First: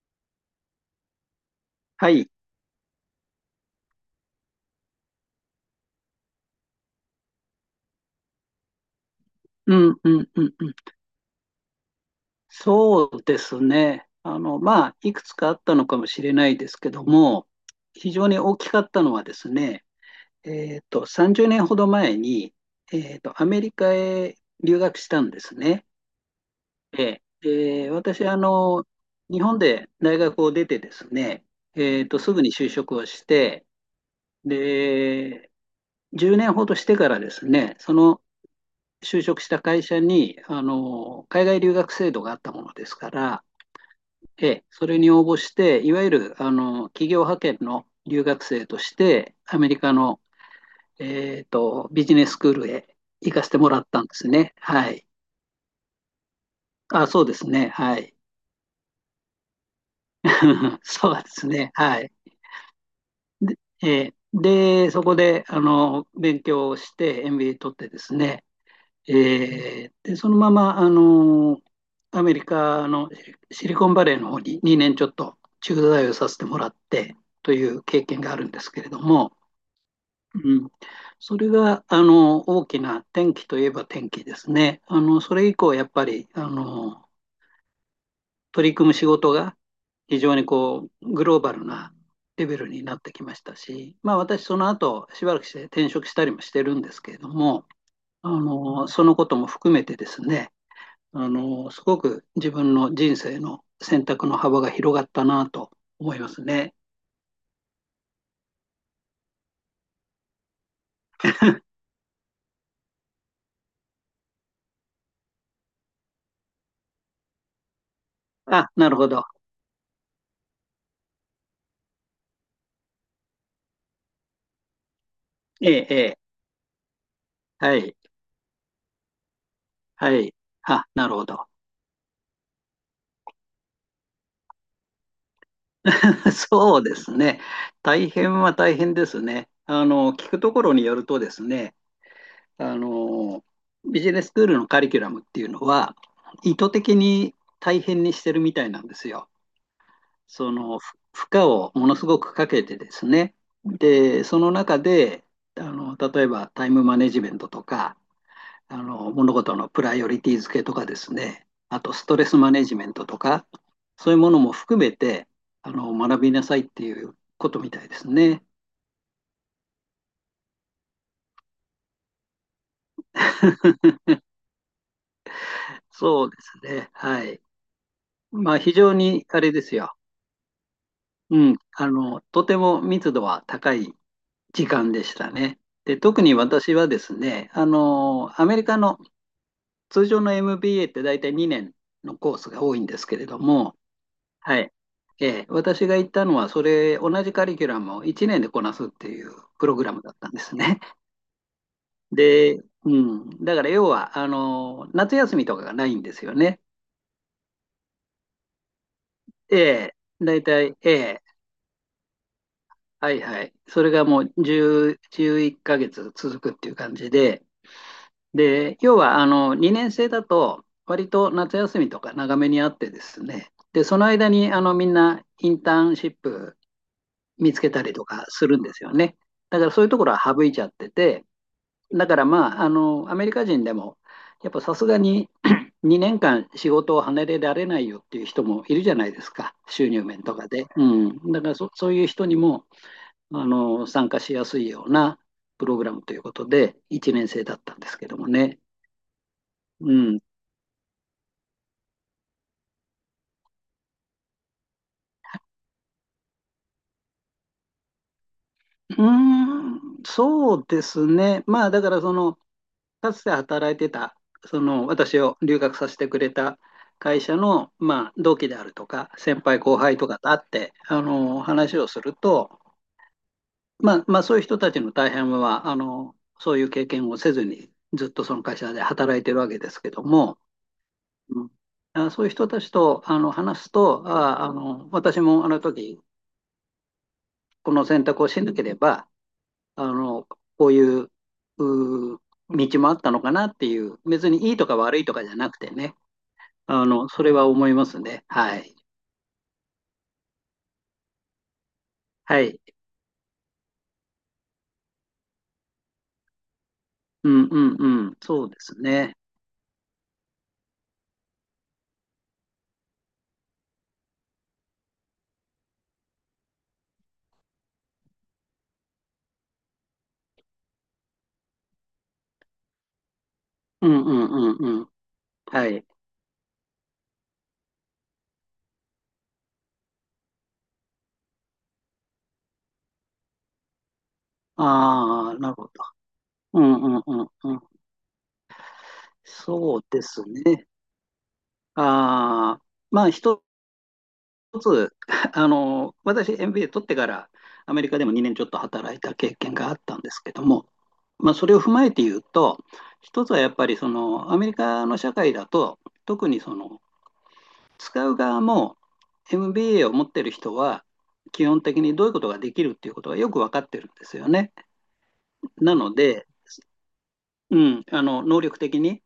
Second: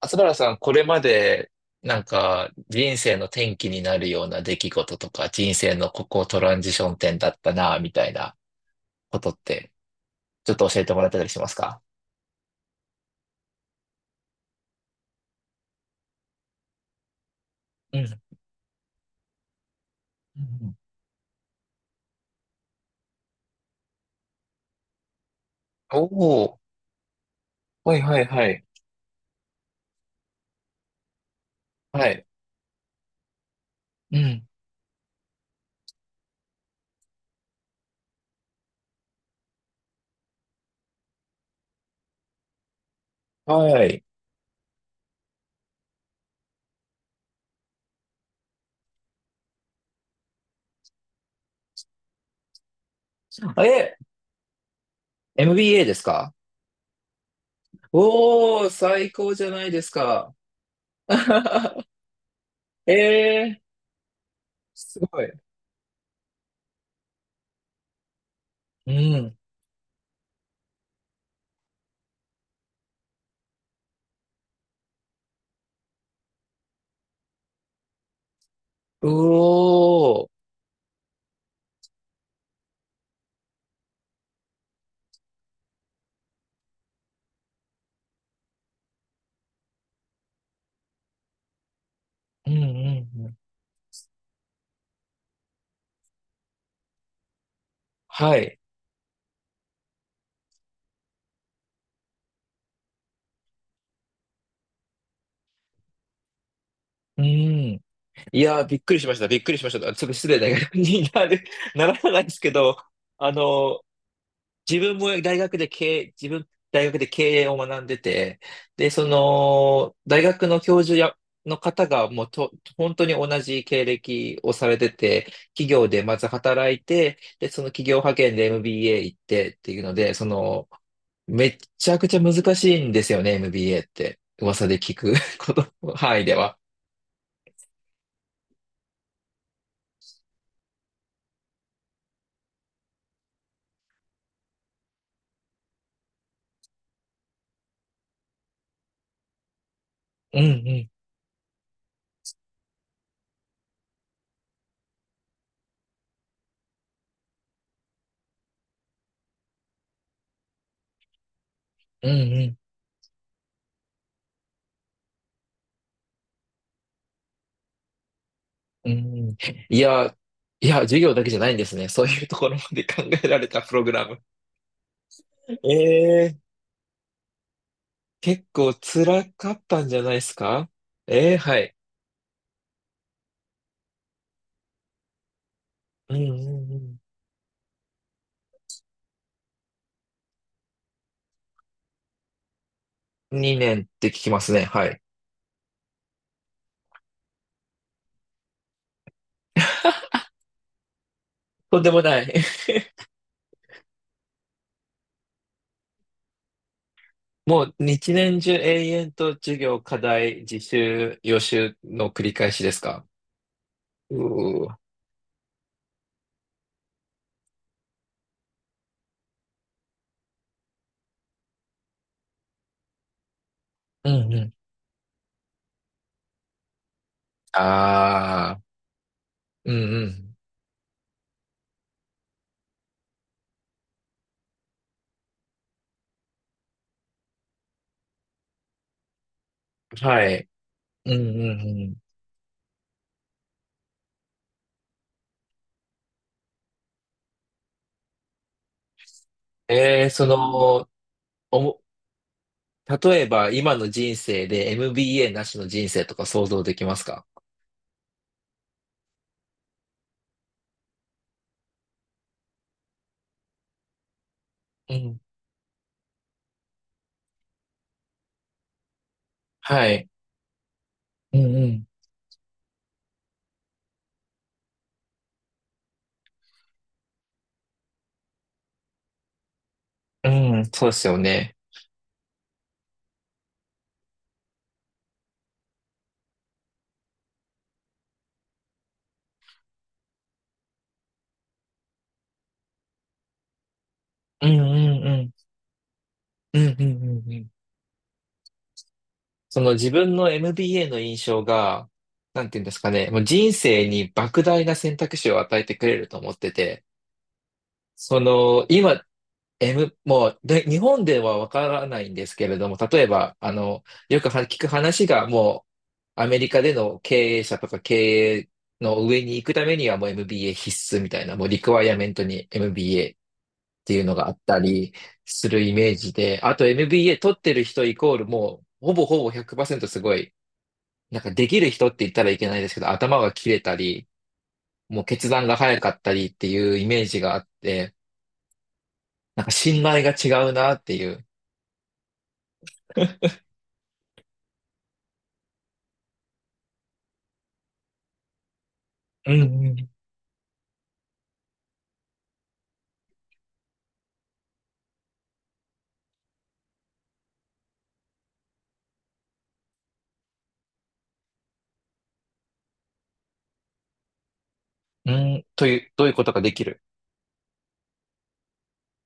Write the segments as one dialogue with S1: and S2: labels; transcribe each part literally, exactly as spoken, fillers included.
S1: 松原さん、これまで、なん
S2: はい。
S1: か、人生の転機になるような出来事とか、人生のここトランジション点だったな、みたいなことって、
S2: うんうんう
S1: ちょ
S2: ん
S1: っ
S2: う
S1: と
S2: ん。
S1: 教えてもらってたりしますか？
S2: そうですね。あの、まあ、いくつかあったのかもしれないですけども、
S1: う
S2: 非
S1: ん。
S2: 常に大きかったのはですね、
S1: うん。
S2: えっと、さんじゅうねんほど前に、えっと、アメリカへ留学したんですね。
S1: おおー、
S2: ええで
S1: はいはい
S2: 私、あ
S1: はい。
S2: の、日本で大学を出てですね、え
S1: は
S2: っと、
S1: い。
S2: すぐに就職をして、
S1: うん。
S2: で、じゅうねんほどしてからですね、その就職した会社に、あの、海外留学制度があったものですから、
S1: はい。
S2: ええ、それに応募して、いわゆる、あの、企業派遣の留学生として、アメリカの、えっと、ビジネススクールへ行かせてもらっ
S1: え、
S2: たんですね。はい。
S1: エムビーエー ですか？
S2: あ、そうですね。はい。
S1: おお、最高じゃないですか。
S2: そうですね。はい。
S1: え
S2: で、
S1: え、
S2: ええで
S1: す
S2: そこ
S1: ごい。
S2: で、あの、勉強をして、エムビーエー 取ってですね、
S1: う
S2: え
S1: ん。
S2: ーで、そのまま、あのーアメリカのシシリコンバレーの方ににねんちょっと駐在をさせてもらってという経験があるんですけれど
S1: う
S2: も、
S1: おー。
S2: うん、それが、あの大きな転機といえば転機ですね。あのそれ以降、やっぱり、あの取り組む仕事が非常にこうグローバルなレ
S1: うんう
S2: ベルになって
S1: ん
S2: き
S1: う
S2: ま
S1: ん。
S2: したし、まあ、私、その後しばらくして転職したりもしてるんですけれども、あ
S1: はい。
S2: のそのことも含めてですね、あの、すごく自分の人生の選択の幅が広がったなと思いますね。
S1: うん。いやー、びっくりしました。びっくりしました。ちょっと失礼な感じになる、ならないですけど、あの、自分も大学で経営、自分、大学で経営を学んでて、
S2: あ、な
S1: で、
S2: る
S1: そ
S2: ほど。
S1: の、大学の教授や、の方がもうと、本当に同じ経歴をされてて、企
S2: ええ、
S1: 業
S2: え
S1: でま
S2: え、
S1: ず働いて、で、その
S2: は
S1: 企
S2: い、
S1: 業派遣で エムビーエー 行ってっていうので、
S2: は
S1: そ
S2: い。
S1: の、
S2: あ、なるほ
S1: め
S2: ど。
S1: っちゃくちゃ難しいんですよね、エムビーエー って。噂で聞く こと、範囲 では。
S2: そうですね。大変は大変ですね。あの、聞くところによるとですね、あの、ビジネススクールのカリキュラムっていうのは、意図的に大変にしてるみたいなんですよ。
S1: うんう
S2: その
S1: ん。
S2: 負荷をものすごくかけてですね、で、その中で、あの、例えばタイムマネジメントとか、あの、物事のプライオリティ付けとかですね、あとス
S1: うん
S2: トレス
S1: う
S2: マ
S1: ん
S2: ネジメントとか、そういうものも含めて、あの、学びなさいっていうことみたいですね。
S1: うん。いや、いや、授業だけじゃないんですね。そういうところまで考えられたプロ グラム。
S2: そう
S1: ええ、
S2: ですね。はい。
S1: 結
S2: まあ、非
S1: 構
S2: 常に
S1: 辛
S2: あれ
S1: か
S2: で
S1: っ
S2: す
S1: たん
S2: よ。
S1: じゃないですか？ええ、
S2: うん。
S1: はい。
S2: あの、とても密度は高い時間でしたね。で、
S1: うん
S2: 特
S1: う
S2: に私は
S1: ん
S2: ですね、あの、アメリカの通常の エムビーエー って大体にねんのコースが多いんですけれ
S1: う
S2: ど
S1: ん。2
S2: も、
S1: 年って聞きます
S2: は
S1: ね。
S2: い。
S1: はい。
S2: えー私が行ったのは、それ、同じカリキュラムをいちねんでこなすっていうプログラムだったんですね。
S1: とんでもない。
S2: で、うん。だから要は、あの、夏休みとかがないんですよね。
S1: もう一年中永遠と授
S2: え
S1: 業、
S2: え、
S1: 課題、
S2: 大
S1: 自
S2: 体、え
S1: 習、
S2: え、
S1: 予習の繰り返しですか？
S2: はいはい。それが
S1: う
S2: もう
S1: ー。
S2: じゅういっかげつ続くっていう感じで、で、要はあのにねん生だと、割と夏休みとか長めにあってですね、で、その
S1: う
S2: 間
S1: んう
S2: に
S1: ん。
S2: あのみんなインターンシップ見つけたりとかする
S1: ああ、
S2: んですよね。だから
S1: うんう
S2: そういうところは
S1: ん。
S2: 省いちゃってて、だからまあ、あのアメリカ人でも、やっぱさすがに にねんかん仕事を離れられないよっていう人もいるじゃないですか、収入面
S1: は
S2: と
S1: い。
S2: かで。う
S1: うん
S2: ん、だから
S1: うん
S2: そ、
S1: う
S2: そう
S1: ん。
S2: いう人にもあの参加しやすいようなプログラムということで、いちねん生だったんですけどもね。う
S1: ええ、
S2: ん、
S1: その、おも例えば、今の人生で エムビーエー なしの人生とか想像できますか？
S2: うーん、そうですね。まあ、だからその、かつて働いてた、その、
S1: う
S2: 私
S1: ん。
S2: を留学させてくれた会社の、まあ、同期であるとか、先輩後
S1: は
S2: 輩と
S1: い。
S2: かと会って、あ
S1: う
S2: の、
S1: ん
S2: 話
S1: う
S2: をすると、まあ、まあ、そういう人たちの大半は、あの、そういう経験をせずに、ずっとその会社で働いてるわけですけども、
S1: ん、うんそうですよ
S2: うん、
S1: ね。
S2: あ、そういう人たちと、あの、話すと、あ、あの、私もあの時、この選択をしなければ、あの、こういう、うー道もあったのかなっていう、別
S1: う
S2: に
S1: ん。
S2: いい
S1: う
S2: とか
S1: ん
S2: 悪
S1: う
S2: い
S1: ん
S2: と
S1: う
S2: か
S1: ん。
S2: じゃなくてね、
S1: うんうんう
S2: あの、それ
S1: んう
S2: は
S1: ん。
S2: 思いますね。はい。
S1: その自分の エムビーエー の印象が、
S2: は
S1: なんて
S2: い。
S1: いうんですかね、もう人生に莫大な選択肢を与えてくれると思ってて、
S2: うんうんうん。
S1: そ
S2: そうで
S1: の、
S2: す
S1: 今、
S2: ね。
S1: M、もうで、日本ではわからないんですけれども、例えば、あの、よくは聞く話が、もう、アメリカでの経営者とか経営の上に行くためには、もう エムビーエー 必須みたいな、もうリクワイアメントに エムビーエー っ
S2: う
S1: てい
S2: ん
S1: う
S2: う
S1: の
S2: ん
S1: があっ
S2: う
S1: た
S2: んうん。
S1: りする
S2: は
S1: イ
S2: い。
S1: メージで、あと エムビーエー 取ってる人イコール、もう、ほぼほぼひゃくパーセントすごい、なんかできる人って言ったらいけないですけど、頭が切れたり、もう決
S2: ああ、
S1: 断
S2: なる
S1: が
S2: ほど。
S1: 早かったりって
S2: う
S1: いう
S2: ん
S1: イ
S2: う
S1: メ
S2: ん
S1: ージ
S2: うん
S1: があっ
S2: うん。
S1: て、なんか
S2: そ
S1: 信
S2: うで
S1: 頼が
S2: す
S1: 違う
S2: ね。
S1: なっていう。
S2: ああ、まあ一つ、あの、私 エムビーエー 取ってからアメリカでもにねんちょっと働いた
S1: う
S2: 経
S1: ん
S2: 験があ
S1: う
S2: っ
S1: ん
S2: たんですけども、まあ、それを踏まえて言うと、一つはやっぱりそのアメリカの社会だと、特にその使う側も エムビーエー を持ってる人は、基本的にどういうことができるっていうことがよく分かってるんですよね。
S1: うん。と
S2: な
S1: いう、
S2: の
S1: どういうこ
S2: で、
S1: とができる。
S2: うん、あの能力的に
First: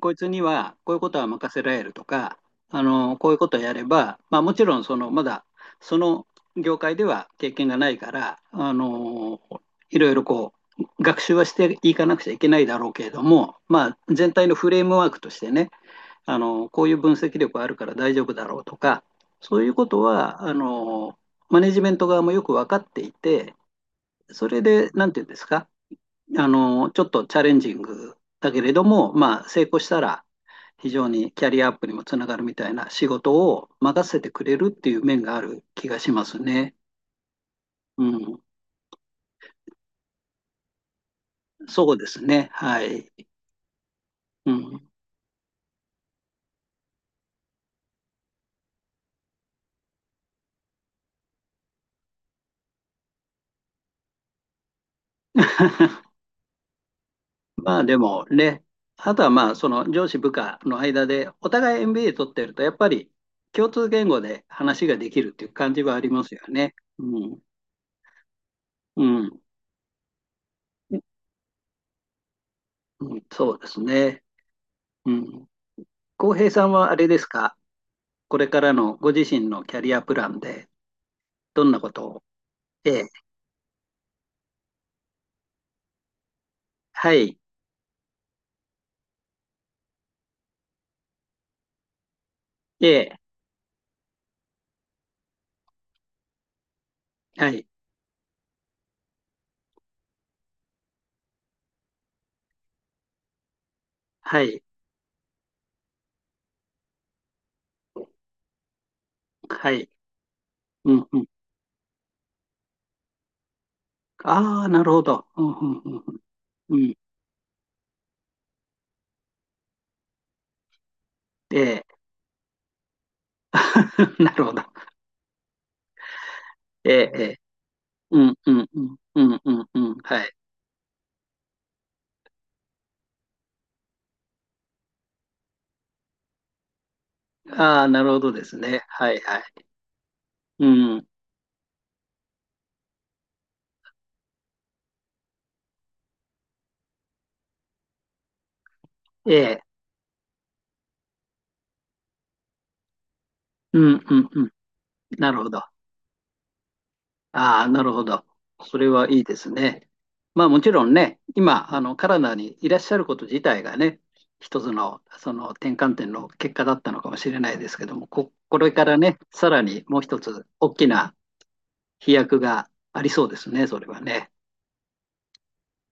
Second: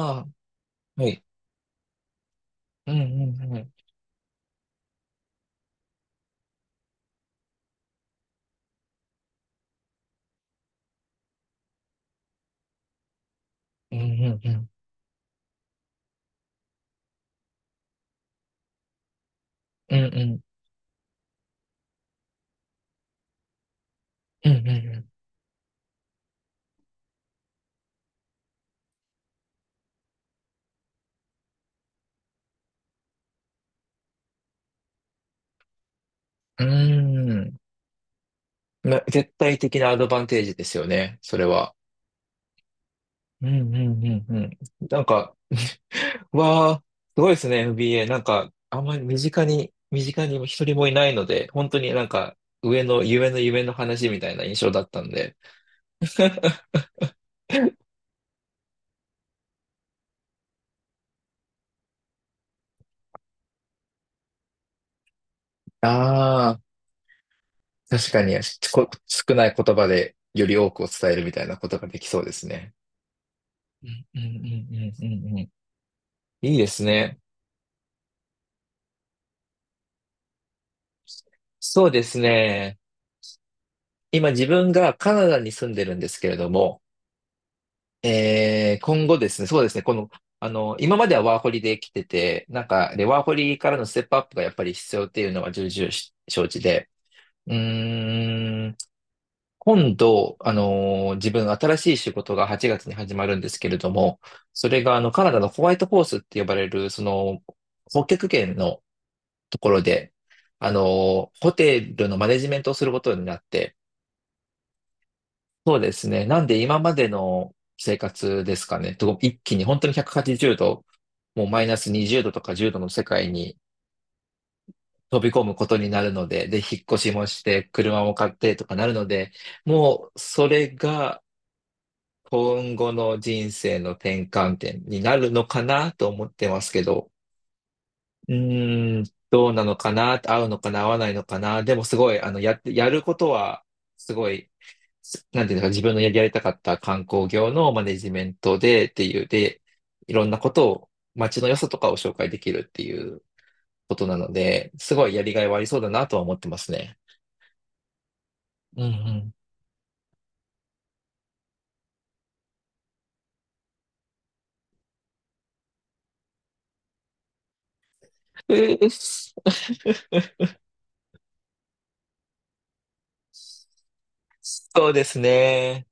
S2: こいつにはこういう
S1: あ、は
S2: こと
S1: い。
S2: は任せられるとか、あ
S1: うんう
S2: のこういうこ
S1: ん
S2: と
S1: う
S2: をや
S1: ん。
S2: れば、まあ、もちろんそのまだその業界では経験がないから、あのいろいろこう学習はしていかなくちゃいけないだろうけれども、ま
S1: う
S2: あ、
S1: んう
S2: 全
S1: ん
S2: 体
S1: う
S2: の
S1: ん。
S2: フレームワークとしてね、あのこういう分析力あるから大丈夫だろうとか、そういうこ
S1: うん
S2: と
S1: うん
S2: はあのマネジメント側もよく分かっていて、そ
S1: うん
S2: れで
S1: う
S2: 何て言うんですか、あの、ちょっとチャレンジングだけれども、まあ、成功したら、非常にキャリアアップにもつながるみたいな仕事を任せてくれるっていう面がある気がします
S1: ん
S2: ね。
S1: うん。
S2: うん、
S1: な、絶対的なアドバンテージですよね、それは。
S2: そうですね。はい。
S1: うんうんうんう
S2: う
S1: ん。
S2: ん、
S1: なんか、わあ、すごいですね、エフビーエー なんか、あんまり身近に、身近に一人もいないので、本当になんか、上の夢の夢の話みたいな印象だったんで。
S2: まあでもね、あとはまあその上司部下の間でお互い エムビーエー 取ってるとやっぱり共通言語で話ができるっていう感じはありますよ
S1: ああ、
S2: ね。うん、
S1: 確かに、こ
S2: う
S1: 少
S2: ん、
S1: ない言葉でより多くを伝えるみたいなことができそうですね。
S2: うん、そうです
S1: うんうんう
S2: ね。
S1: んうん
S2: う
S1: うんうん。
S2: ん、
S1: い
S2: 浩平
S1: い
S2: さ
S1: で
S2: ん
S1: す
S2: はあれ
S1: ね。
S2: ですか？これからのご自身のキャリアプランで、どんな
S1: そ
S2: こ
S1: うで
S2: と
S1: す
S2: を。
S1: ね。
S2: えー
S1: 今自分がカナダに住んでるんですけれども、
S2: はい。
S1: えー、今後ですね、そうですね、この、あの、今まではワーホリで来てて、なんか、で、ワ
S2: え
S1: ーホリからのステップアップがやっぱり必要っていうのは重々し承知で、
S2: ーは
S1: う
S2: い。
S1: ーん、今度、あのー自分新しい仕事がはちがつに始まるんですけれども、
S2: はい。
S1: それがあの、カナダのホワイトホースって呼ばれる、その、北極圏のとこ
S2: は
S1: ろ
S2: い。
S1: で、あ
S2: うん、うん。
S1: の、ホテルのマネジメントをすることになって、
S2: ああ、なるほど。うん、う
S1: そう
S2: ん、う
S1: で
S2: ん、
S1: す
S2: うん、
S1: ね。なんで
S2: う
S1: 今ま
S2: ん
S1: での生活ですかね。と一気に本当にひゃくはちじゅうど、もうマイナス
S2: え
S1: にじゅうどとかじゅうどの世界に
S2: ー なるほど。
S1: 飛び込むことになるので、で、引っ
S2: え
S1: 越し
S2: え、
S1: も
S2: え
S1: して、車も
S2: ーう
S1: 買っ
S2: ん、う
S1: てと
S2: ん、
S1: か
S2: う
S1: な
S2: ん、
S1: るの
S2: う
S1: で、
S2: ん、うん、うん、
S1: もう
S2: はい。
S1: それが今後の人生の転換点になるのかなと思ってますけど、
S2: ああ、なるほ
S1: う
S2: どですね。
S1: ーん、
S2: はい、は
S1: どうな
S2: い。
S1: のかな、合うの
S2: う
S1: かな、合わな
S2: ん、
S1: いのかな。でもすごい、あの、やって、やることは、すごい、すなんていうんですか、自分のやりやりたかった観光業のマネジメントでっていう、
S2: ええ、
S1: で、いろんなことを、街の良さとかを紹介できるっていう
S2: う
S1: こ
S2: ん、
S1: と
S2: う
S1: な
S2: ん、
S1: の
S2: うん、
S1: で、すごいや
S2: な
S1: り
S2: る
S1: がい
S2: ほ
S1: はあ
S2: ど。
S1: りそうだなとは思ってますね。
S2: ああ、なるほど。そ
S1: うんう
S2: れはいい
S1: ん。
S2: ですね。まあもちろんね、今、あの、カナダにいらっしゃること自体がね、一つの、その転換点の結果だったのかもしれないですけども、こ、これ
S1: え
S2: からね、
S1: ー
S2: さらにもう一つ大きな飛躍がありそうですね、それはね。
S1: そうですね。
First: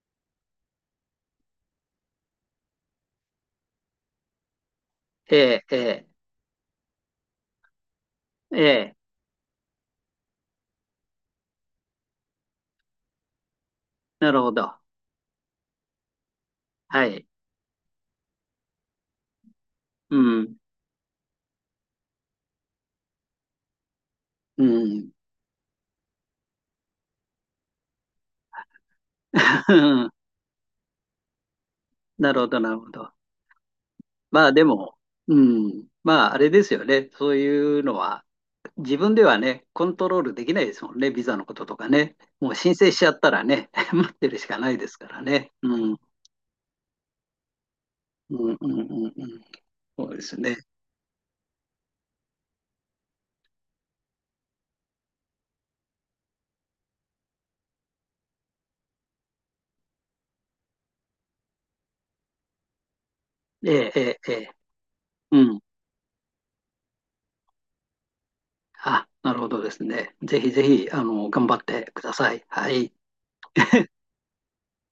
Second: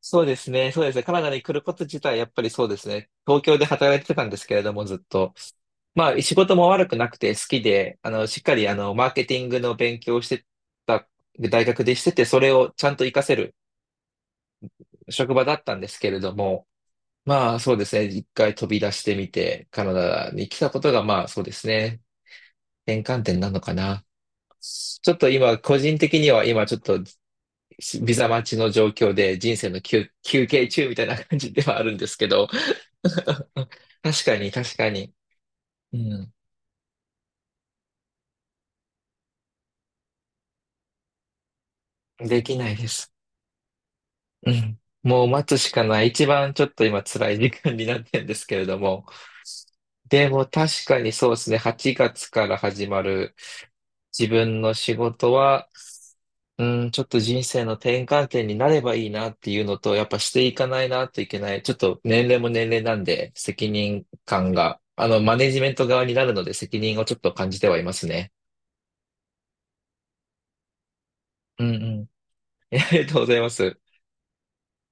S1: そうですね。そうですね。カナダに来ること自体、やっぱりそうですね。東京で働いてたんですけれども、ずっと。
S2: ええ、え
S1: ま
S2: え、
S1: あ、仕事も悪くなくて好きで、あの、しっかり、
S2: え
S1: あの、
S2: え、
S1: マーケティングの勉強をしてた、大学でしてて、それをちゃんと活かせる
S2: なるほど。
S1: 職場だったんですけれども、
S2: はい。
S1: まあ、そうですね。一回飛び出してみて、カナ
S2: う
S1: ダに
S2: ん、
S1: 来たことが、まあ、そうですね。転換点なのかな。
S2: う
S1: ち
S2: ん。
S1: ょっと今、個人的には今、ちょっとビザ待ちの状況で人 生
S2: う
S1: の休、
S2: ん、
S1: 休憩中みたいな感じではあるんですけ
S2: なるほ
S1: ど、
S2: ど、なるほど。
S1: 確か
S2: ま
S1: に
S2: あで
S1: 確か
S2: も、
S1: に、
S2: うん、
S1: う
S2: ま
S1: ん、
S2: ああれですよね。そういうのは、自分ではね、コントロールできないですもんね、ビザのこととかね。
S1: で
S2: もう
S1: きな
S2: 申
S1: いで
S2: 請しちゃ
S1: す。
S2: ったらね、待ってるし
S1: う
S2: かない
S1: ん、
S2: ですから
S1: もう待
S2: ね。
S1: つ
S2: う
S1: し
S2: ん、
S1: か
S2: うん、
S1: ない。一番ちょっと今辛い時間になってるんです
S2: う
S1: け
S2: ん、
S1: れ
S2: う
S1: ど
S2: ん、
S1: も、
S2: うん。そうで
S1: で
S2: す
S1: も
S2: ね。
S1: 確かにそうですね、はちがつから始まる自分の仕事は、うん、ちょっと人生の転換点になればいいなっていうのと、やっぱしていかないなといけない。ちょっと年齢も年齢なんで、責
S2: ええ、え
S1: 任
S2: え、ええ、
S1: 感が、あの、マネ
S2: う
S1: ジ
S2: ん。
S1: メント側になるので責任をちょっと感じてはいますね。
S2: あ、なるほどですね。ぜひぜひ、あの、頑張
S1: う
S2: っ
S1: ん
S2: て
S1: う
S2: く
S1: ん。
S2: ださい。は
S1: あ
S2: い。
S1: りがとうございます。